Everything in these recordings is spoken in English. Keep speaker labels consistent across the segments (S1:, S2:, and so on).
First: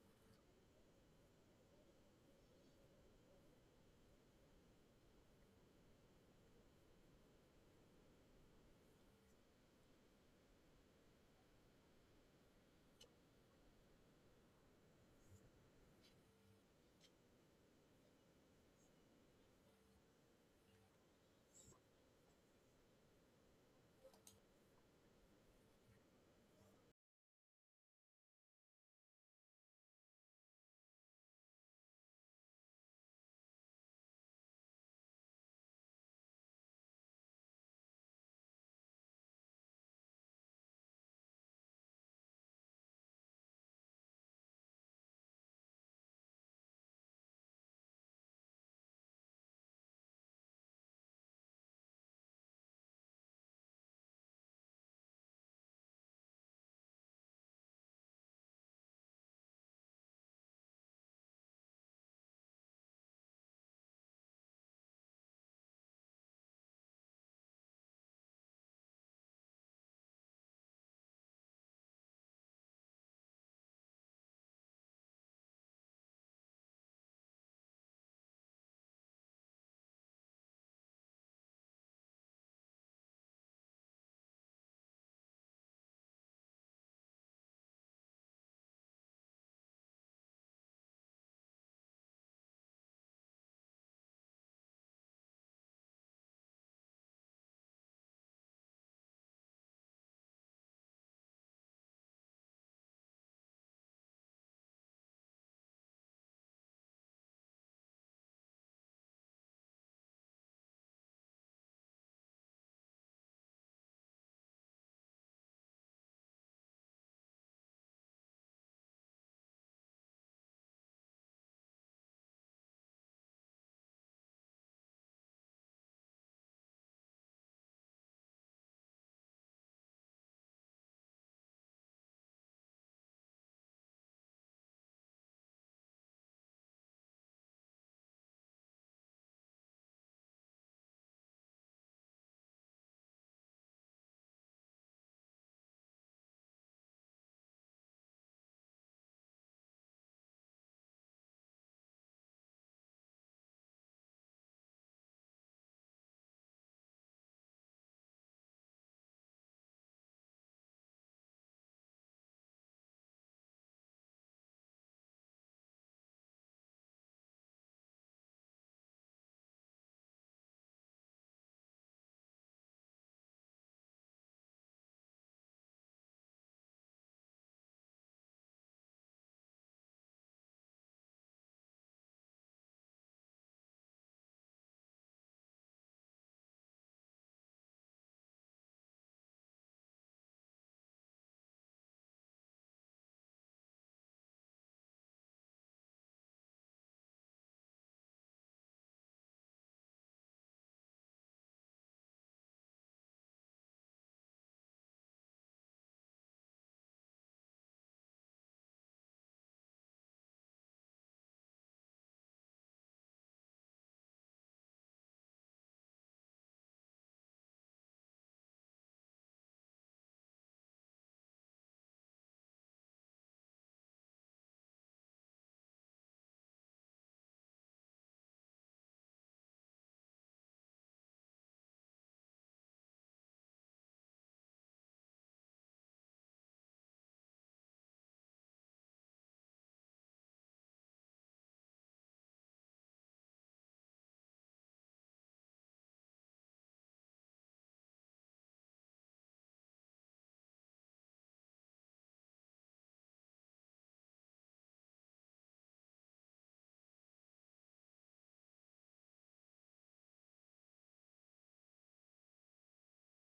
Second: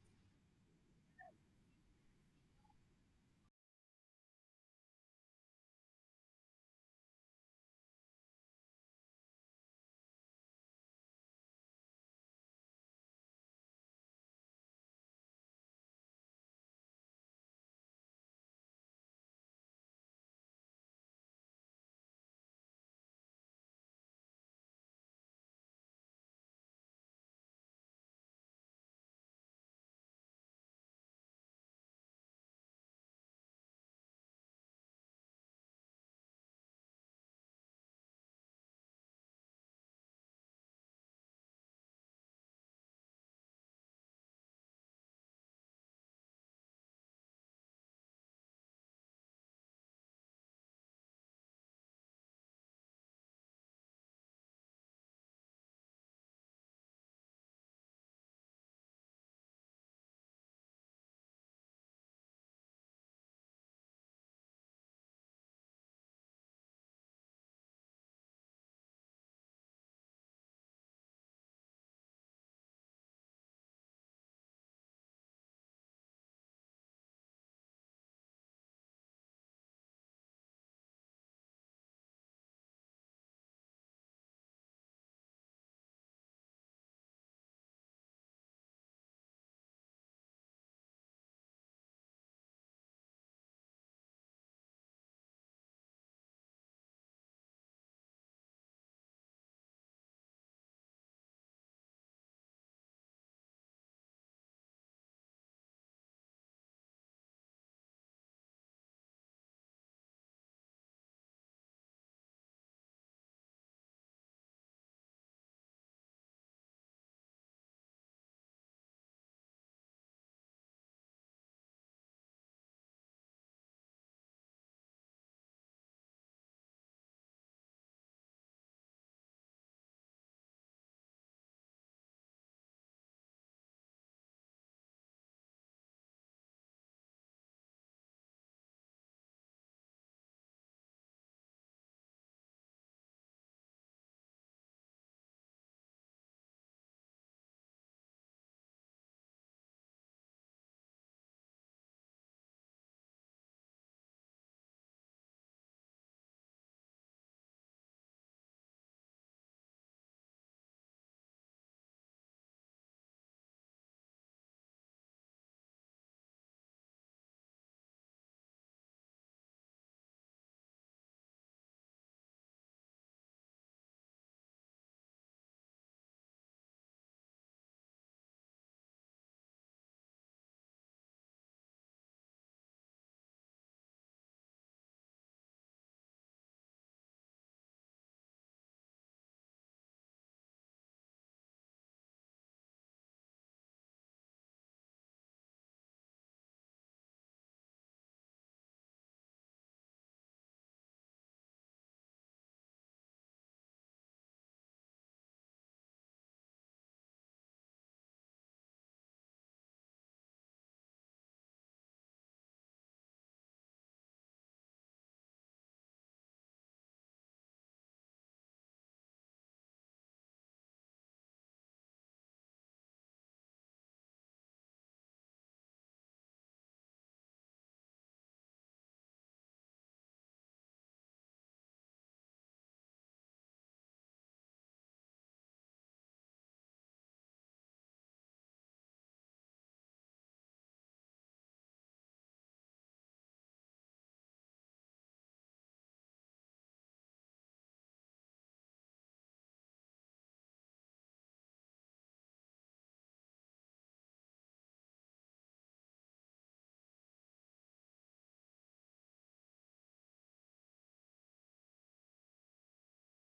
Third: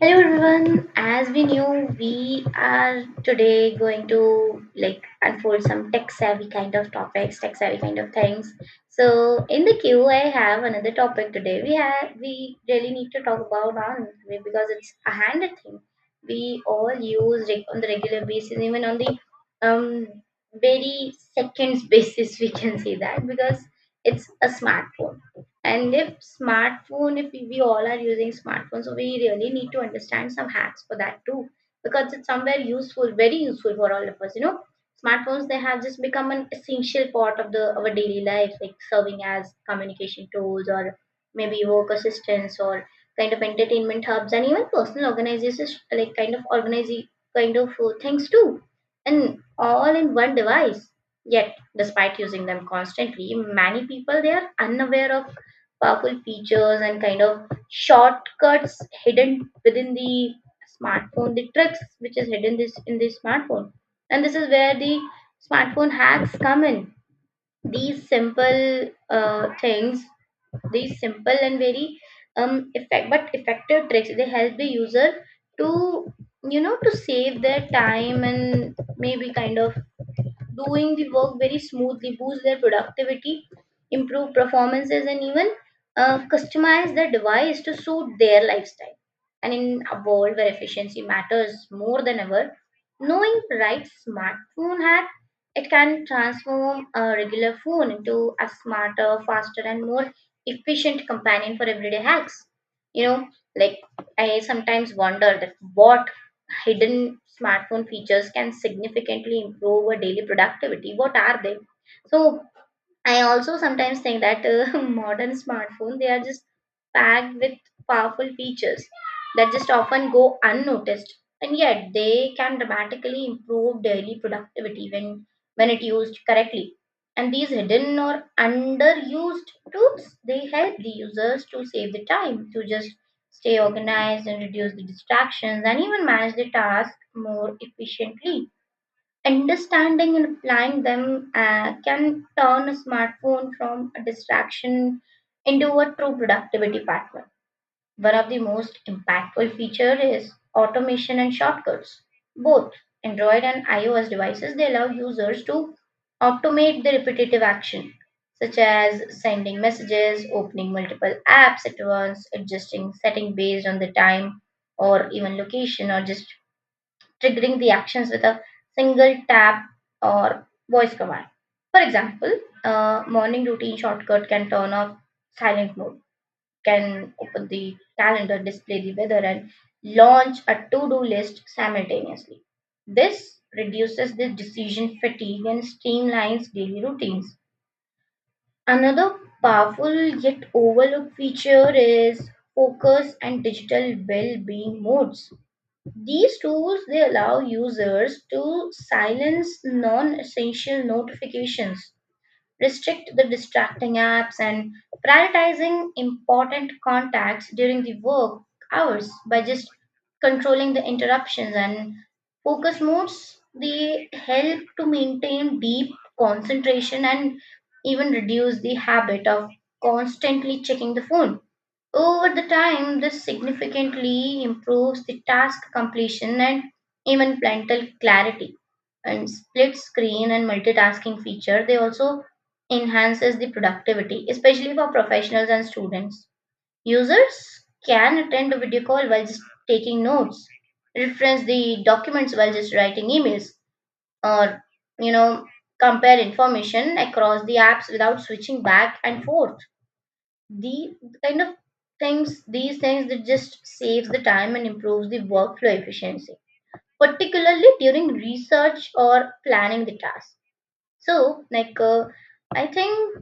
S1: Hello everyone. As we knew, we are today going to like unfold some tech-savvy kind of topics, tech-savvy kind of things. So in the queue, I have another topic today. We really need to talk about on because it's a handed thing. We all use on the regular basis, even on the um very seconds basis. We can say that because it's a smartphone and if smartphone, if we all are using smartphone, so we really need to understand some hacks for that too, because it's somewhere useful, very useful for all of us. You know, smartphones they have just become an essential part of the our daily life, like serving as communication tools or maybe work assistants or kind of entertainment hubs and even personal organizations like kind of organizing kind of things too, and all in one device. Yet, despite using them constantly, many people they are unaware of powerful features and kind of shortcuts hidden within the smartphone, the tricks which is hidden this in the smartphone. And this is where the smartphone hacks come in. These simple things, these simple and very effective tricks, they help the user to you know to save their time and maybe kind of doing the work very smoothly, boost their productivity, improve performances, and even customize the device to suit their lifestyle. And in a world where efficiency matters more than ever, knowing the right smartphone hack, it can transform a regular phone into a smarter, faster, and more efficient companion for everyday hacks. You know, like I sometimes wonder that what hidden smartphone features can significantly improve our daily productivity. What are they? So I also sometimes think that modern smartphone they are just packed with powerful features that just often go unnoticed, and yet they can dramatically improve daily productivity when it used correctly. And these hidden or underused tools they help the users to save the time to just stay organized and reduce the distractions and even manage the task more efficiently understanding and applying them can turn a smartphone from a distraction into a true productivity partner. One of the most impactful features is automation and shortcuts. Both Android and iOS devices they allow users to automate the repetitive action such as sending messages, opening multiple apps at once, adjusting setting based on the time or even location or just triggering the actions with a single tap or voice command. For example, a morning routine shortcut can turn off silent mode, can open the calendar, display the weather, and launch a to do list simultaneously. This reduces the decision fatigue and streamlines daily routines. Another powerful yet overlooked feature is focus and digital well being modes. These tools they allow users to silence non-essential notifications, restrict the distracting apps, and prioritizing important contacts during the work hours by just controlling the interruptions and focus modes. They help to maintain deep concentration and even reduce the habit of constantly checking the phone. Over the time, this significantly improves the task completion and even mental clarity. And split screen and multitasking feature, they also enhances the productivity, especially for professionals and students. Users can attend a video call while just taking notes, reference the documents while just writing emails, or you know, compare information across the apps without switching back and forth the kind of things, these things that just saves the time and improves the workflow efficiency particularly during research or planning the task. So like, I think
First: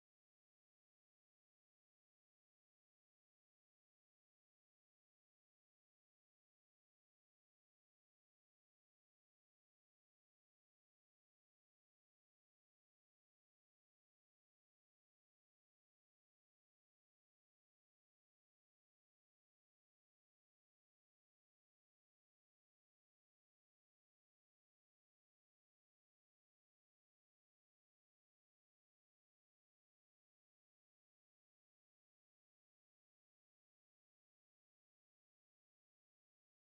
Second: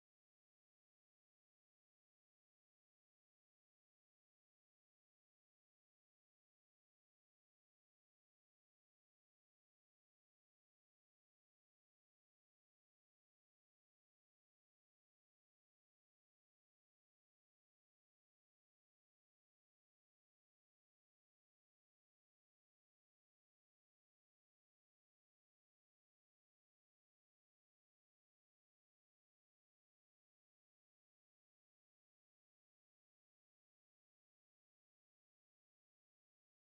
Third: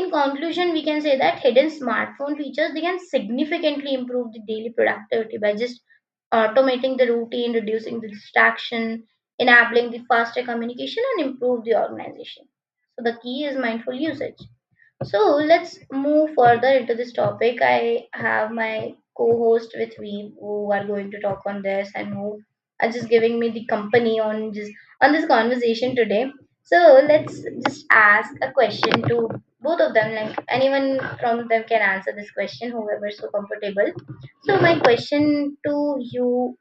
S1: in conclusion we can say that hidden smartphone features they can significantly improve the daily productivity by just automating the routine, reducing the distraction, enabling the faster communication and improve the organization. So the key is mindful usage. So let's move further into this topic. I have my co-host with me who are going to talk on this and who are just giving me the company on just on this conversation today. So let's just ask a question to both of them. Like anyone from them can answer this question, whoever is so comfortable. So my question to you,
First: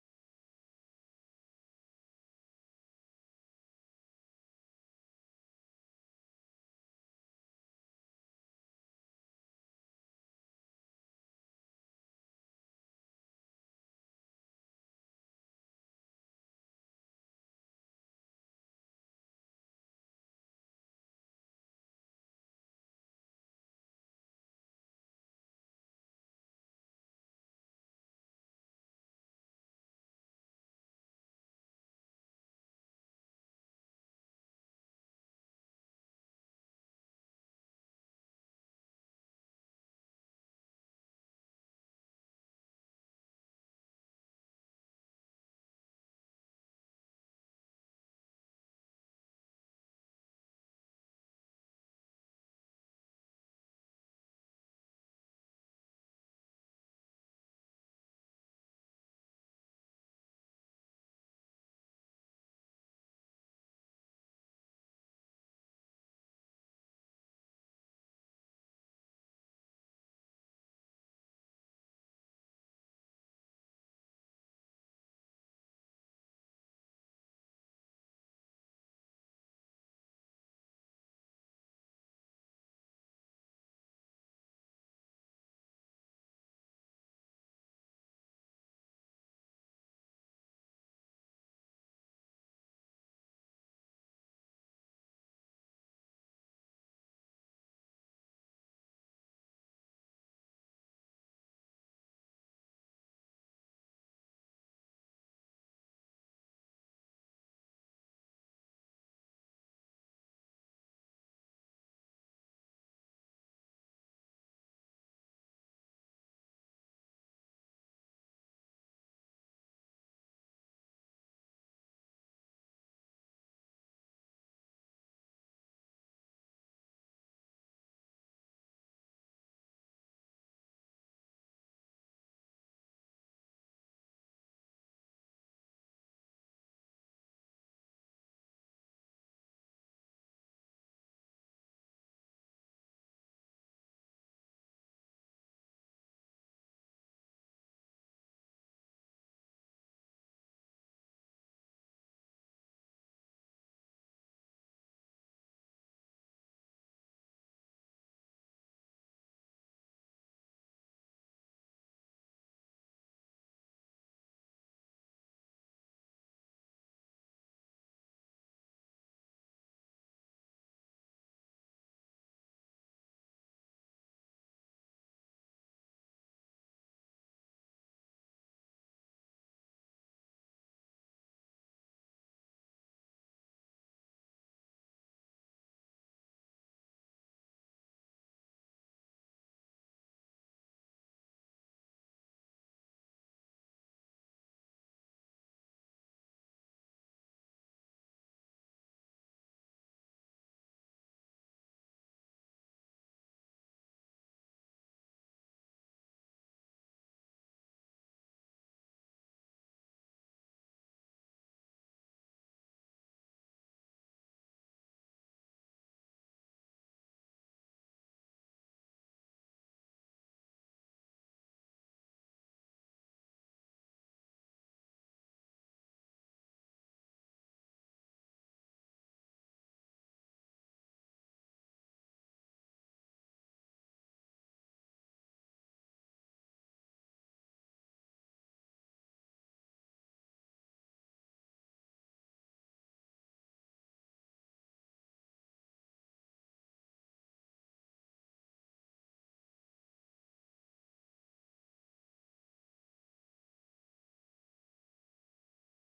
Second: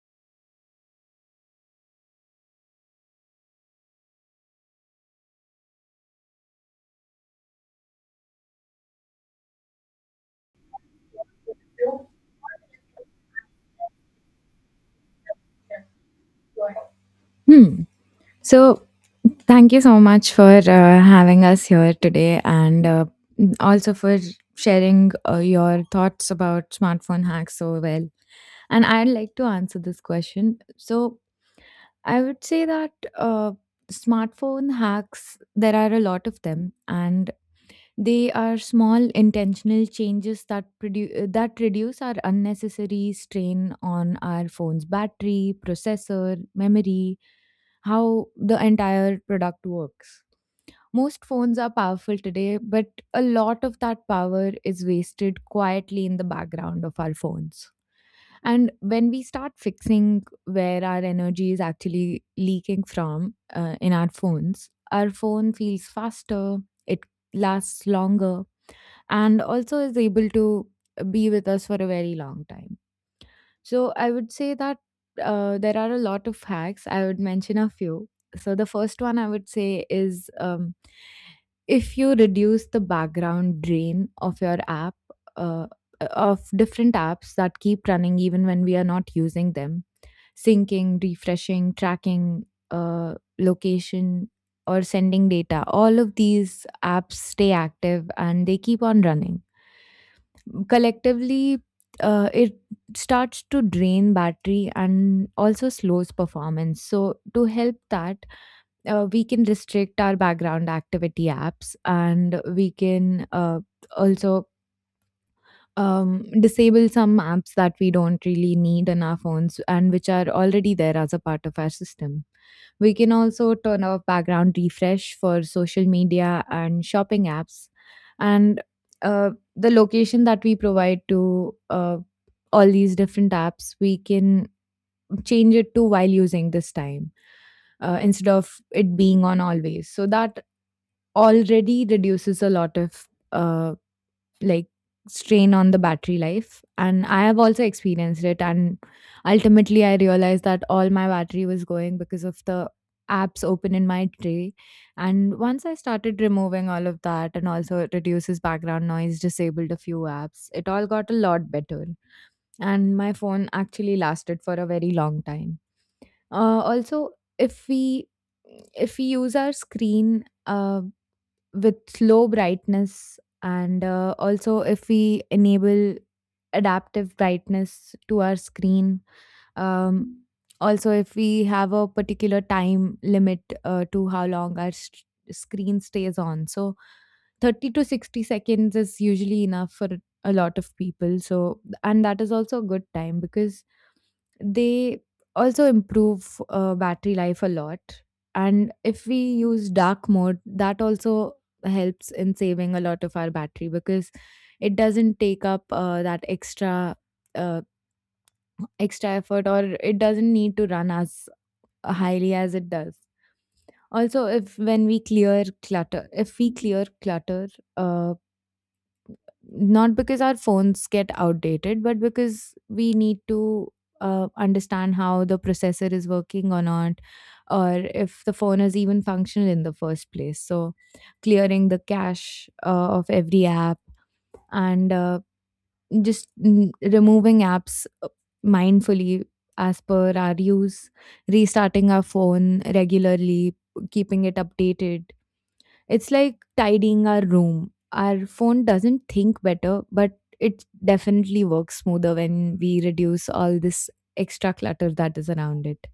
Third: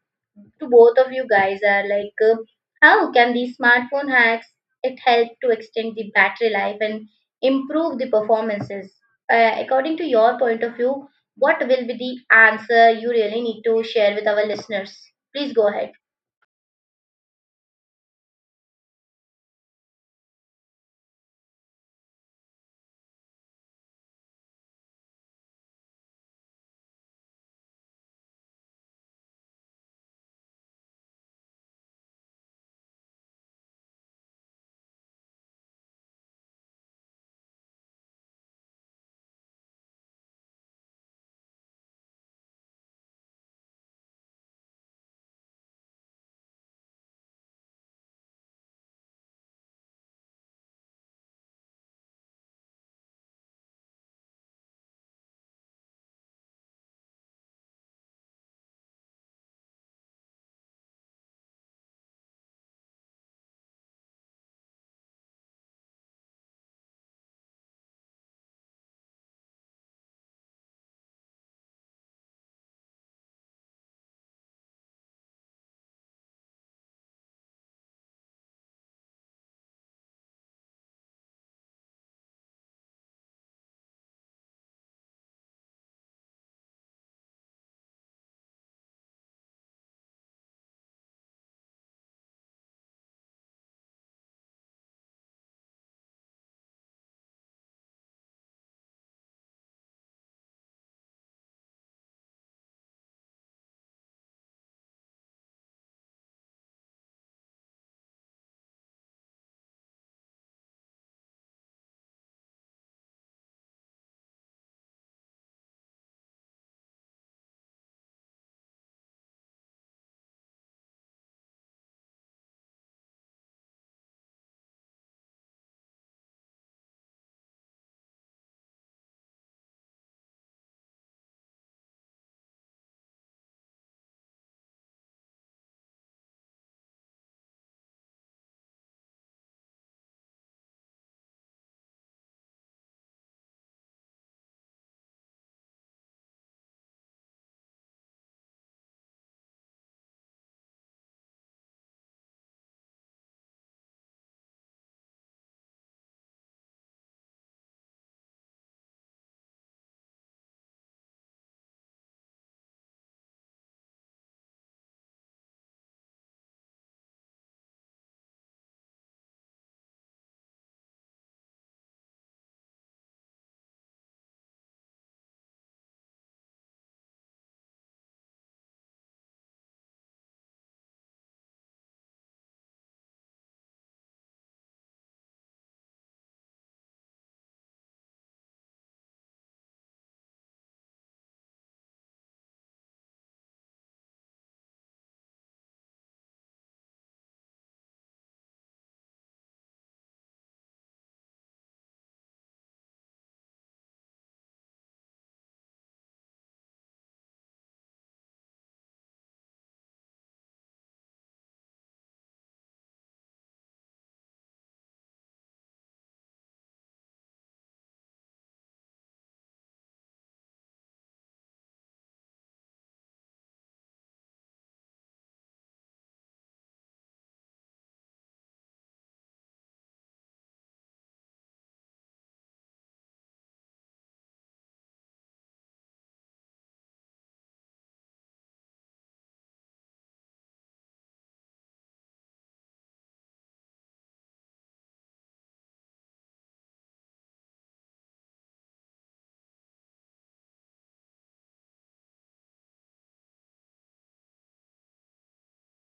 S1: to both of you guys, are like, how can these smartphone hacks it help to extend the battery life and improve the performances. According to your point of view, what will be the answer you really need to share with our listeners? Please go ahead.
S2: Hmm. So, thank you so much for having us here today and also for sharing your thoughts about smartphone hacks so well. And I'd like to answer this question. So, I would say that uh, smartphone hacks, there are a lot of them. And they are small intentional changes that that reduce our unnecessary strain on our phone's battery, processor, memory, how the entire product works. Most phones are powerful today, but a lot of that power is wasted quietly in the background of our phones. And when we start fixing where our energy is actually leaking from in our phones, our phone feels faster, it lasts longer, and also is able to be with us for a very long time. So I would say that there are a lot of hacks. I would mention a few. So the first one I would say is if you reduce the background drain of your app, uh, of different apps that keep running even when we are not using them, syncing, refreshing, tracking, location, or sending data. All of these apps stay active and they keep on running collectively. It starts to drain battery and also slows performance. So to help that, we can restrict our background activity apps, and we can also disable some apps that we don't really need in our phones and which are already there as a part of our system. We can also turn off background refresh for social media and shopping apps. And uh, the location that we provide to all these different apps, we can change it to while using this time instead of it being on always. So that already reduces a lot of like strain on the battery life, and I have also experienced it, and ultimately I realized that all my battery was going because of the apps open in my tray. And once I started removing all of that, and also it reduces background noise, disabled a few apps, it all got a lot better, and my phone actually lasted for a very long time. Also, if we if we use our screen with low brightness, and also if we enable adaptive brightness to our screen, um, also if we have a particular time limit to how long our screen stays on, so 30 to 60 seconds is usually enough for a lot of people. So, and that is also a good time because they also improve battery life a lot. And if we use dark mode, that also helps in saving a lot of our battery because it doesn't take up that extra uh, extra effort, or it doesn't need to run as highly as it does. Also, if when we clear clutter, uh, not because our phones get outdated but because we need to understand how the processor is working or not, or if the phone is even functional in the first place. So clearing the cache of every app, and just removing apps mindfully as per our use, restarting our phone regularly, keeping it updated, it's like tidying our room. Our phone doesn't think better, but it definitely works smoother when we reduce all this extra clutter that is around it.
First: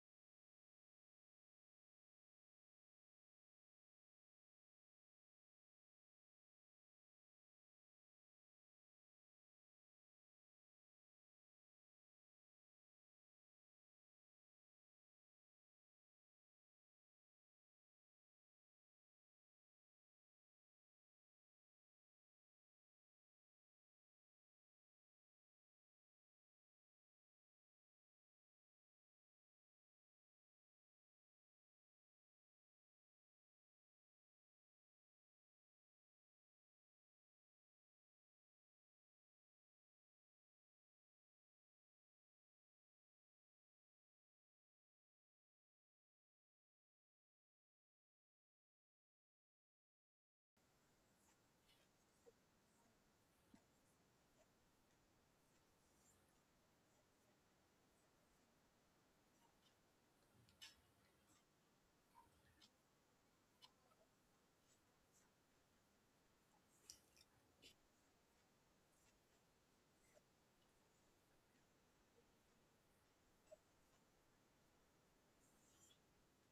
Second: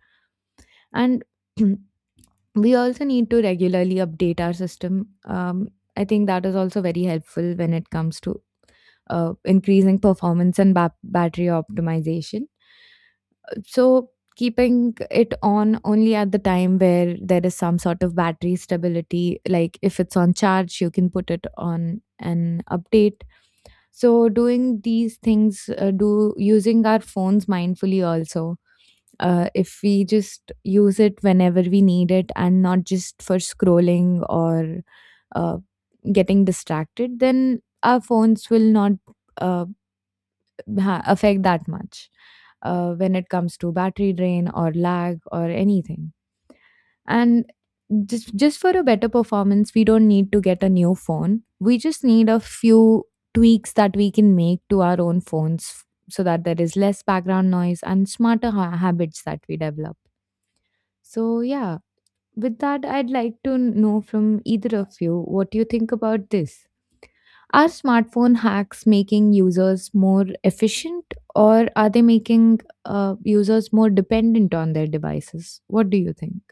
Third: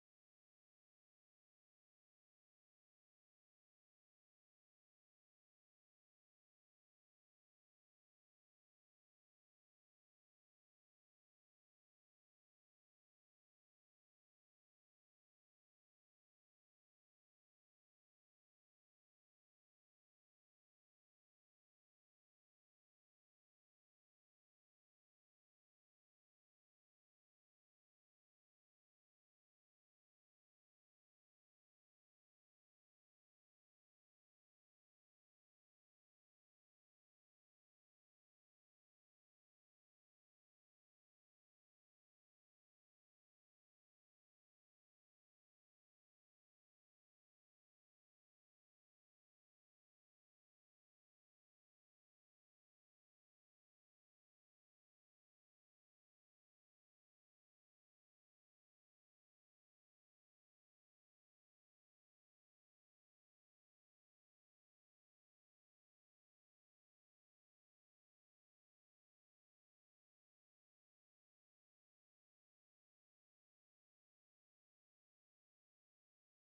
S2: And we also need to regularly update our system. I think that is also very helpful when it comes to increasing performance and battery optimization. So keeping it on only at the time where there is some sort of battery stability, like if it's on charge, you can put it on an update. So doing these things, do using our phones mindfully also. If we just use it whenever we need it and not just for scrolling or uh, getting distracted, then our phones will not uh, affect that much when it comes to battery drain or lag or anything. And just for a better performance, we don't need to get a new phone. We just need a few tweaks that we can make to our own phones, so that there is less background noise and smarter habits that we develop. So yeah, with that, I'd like to know from either of you what you think about this. Are smartphone hacks making users more efficient, or are they making users more dependent on their devices? What do you think?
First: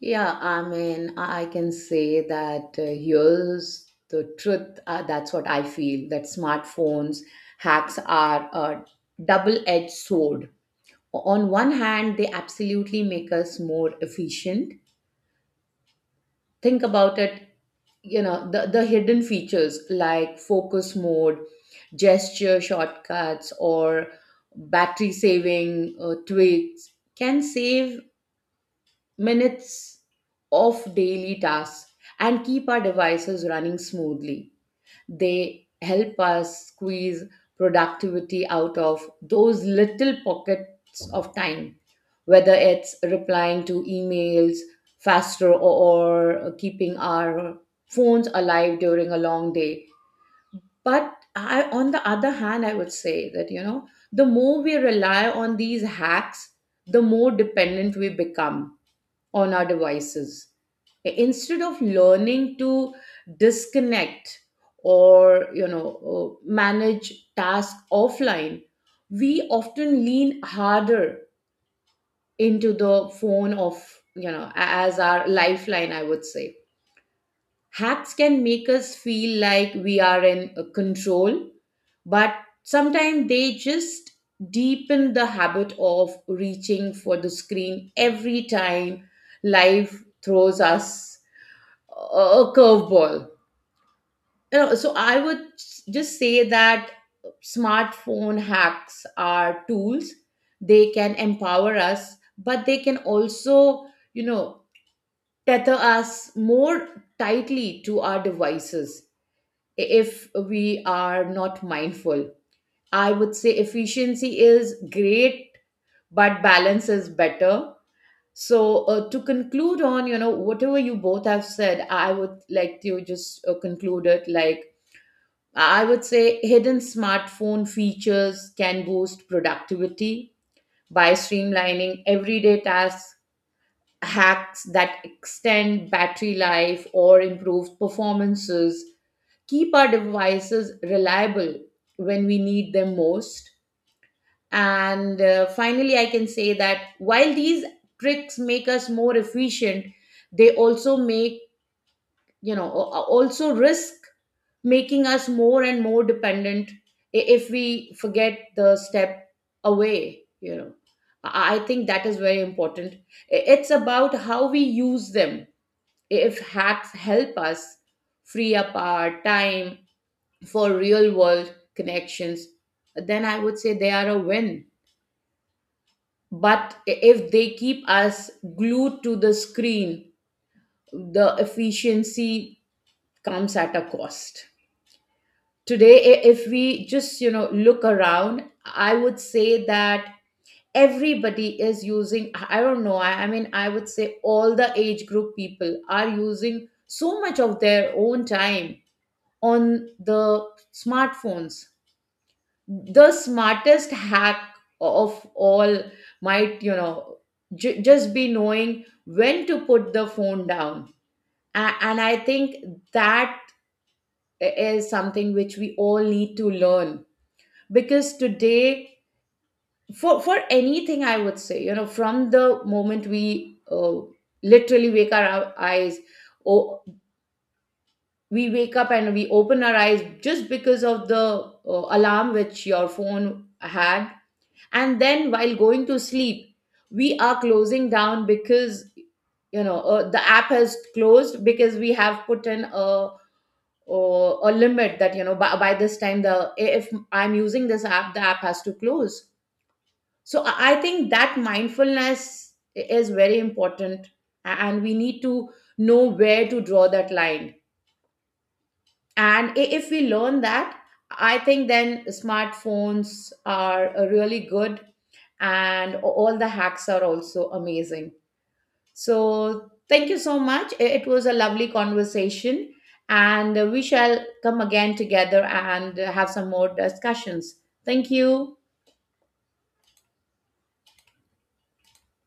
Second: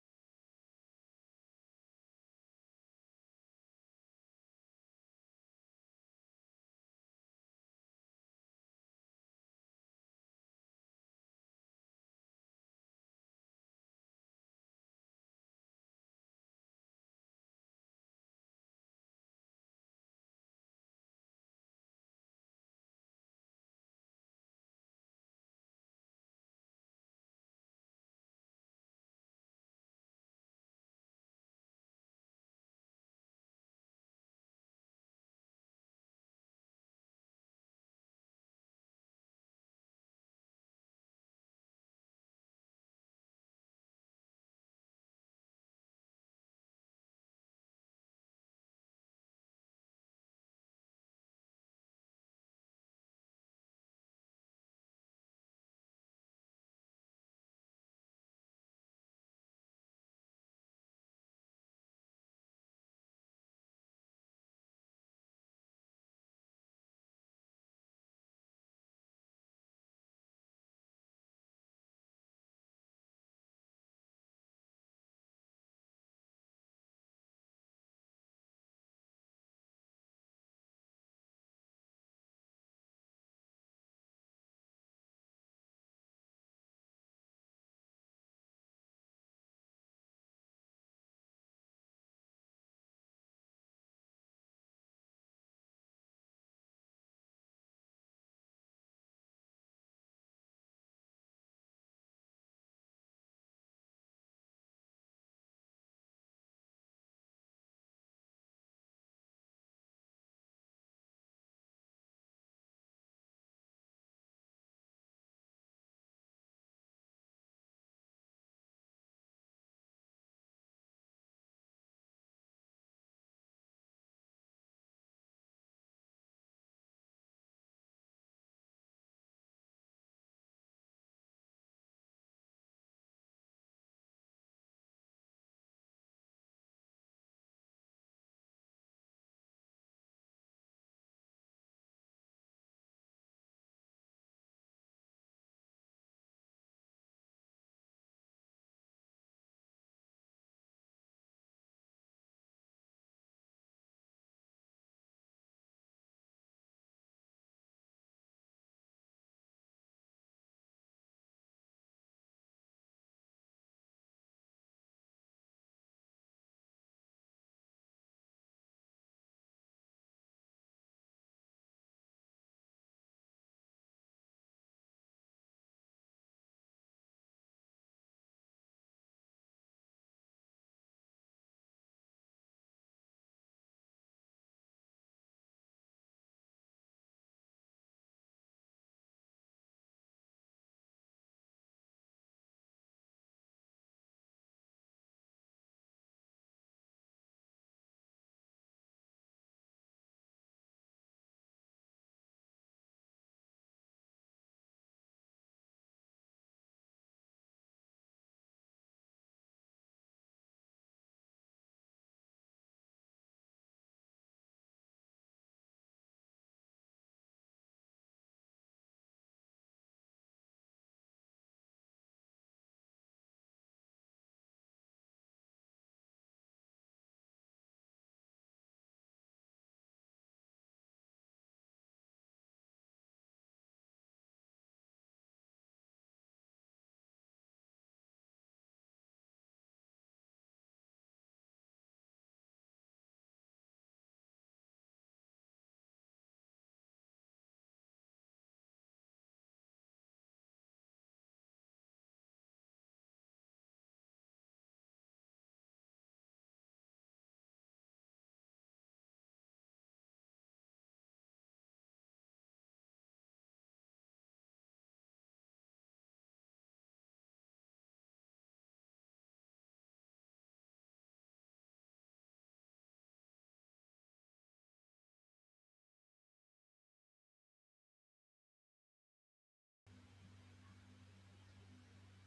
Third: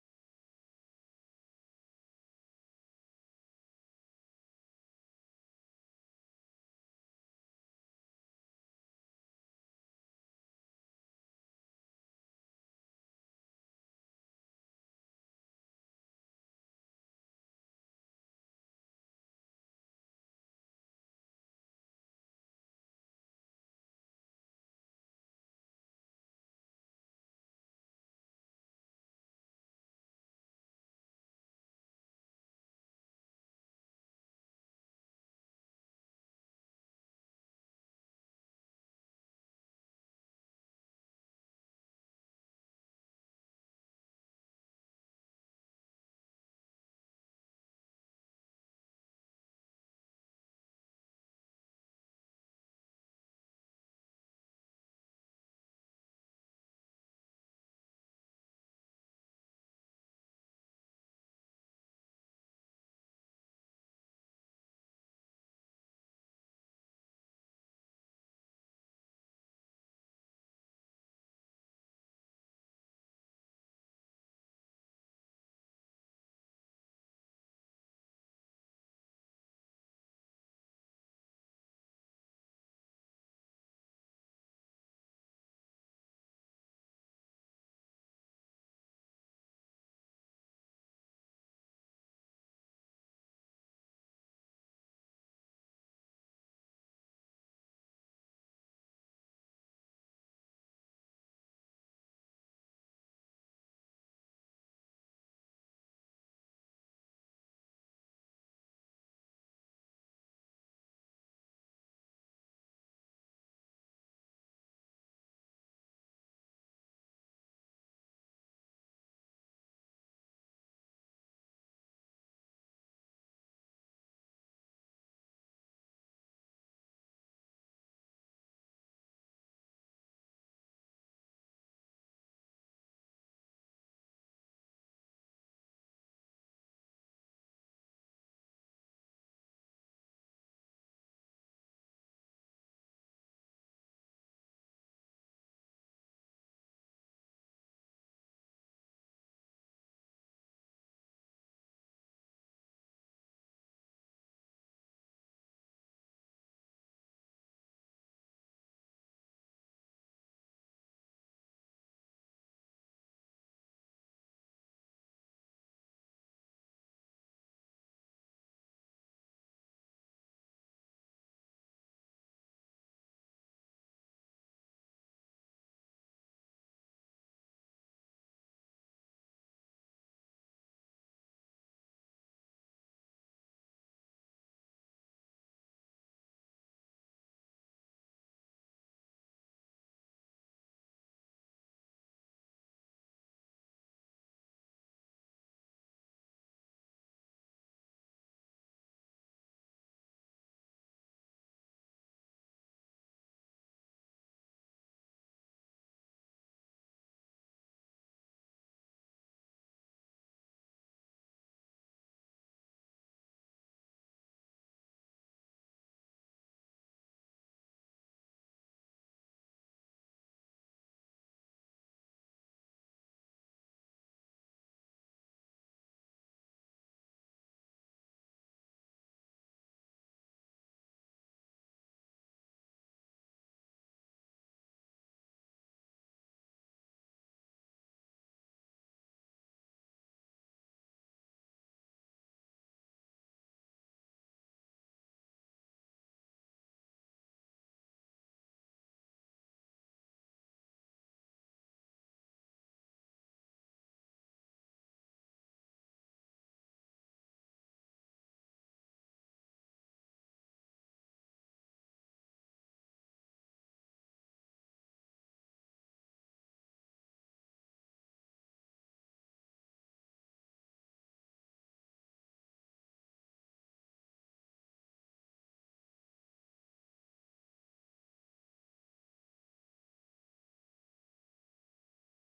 S3: Yeah, I mean, I can say that here's the truth. That's what I feel that smartphones hacks are a double edged sword. On one hand, they absolutely make us more efficient. Think about it, the hidden features like focus mode, gesture shortcuts, or battery saving tweaks can save minutes of daily tasks and keep our devices running smoothly. They help us squeeze productivity out of those little pockets of time, whether it's replying to emails faster or keeping our phones alive during a long day. But I, on the other hand, I would say that, the more we rely on these hacks, the more dependent we become on our devices instead of learning to disconnect or manage tasks offline. We often lean harder into the phone of as our lifeline. I would say hacks can make us feel like we are in control, but sometimes they just deepen the habit of reaching for the screen every time life throws us a curveball. So I would just say that smartphone hacks are tools. They can empower us, but they can also, you know, tether us more tightly to our devices if we are not mindful. I would say efficiency is great, but balance is better. So, to conclude on, whatever you both have said, I would like to just conclude it like I would say hidden smartphone features can boost productivity by streamlining everyday tasks, hacks that extend battery life or improve performances, keep our devices reliable when we need them most. And finally, I can say that while these tricks make us more efficient, they also make also risk making us more and more dependent if we forget the step away. I I think that is very important. It's about how we use them. If hacks help us free up our time for real world connections, then I would say they are a win. But if they keep us glued to the screen, the efficiency comes at a cost. Today if we just look around, I would say that everybody is using I don't know I mean I would say all the age group people are using so much of their own time on the smartphones. The smartest hack of all might, just be knowing when to put the phone down. And I think that is something which we all need to learn. Because today, for anything, I would say, from the moment we literally wake our eyes, or we wake up and we open our eyes just because of the alarm which your phone had. And then while going to sleep, we are closing down because the app has closed because we have put in a or a limit that, by this time, the if I'm using this app, the app has to close. So I think that mindfulness is very important. And we need to know where to draw that line. And if we learn that, I think then smartphones are really good and all the hacks are also amazing. So thank you so much. It was a lovely conversation, and we shall come again together and have some more discussions. Thank you.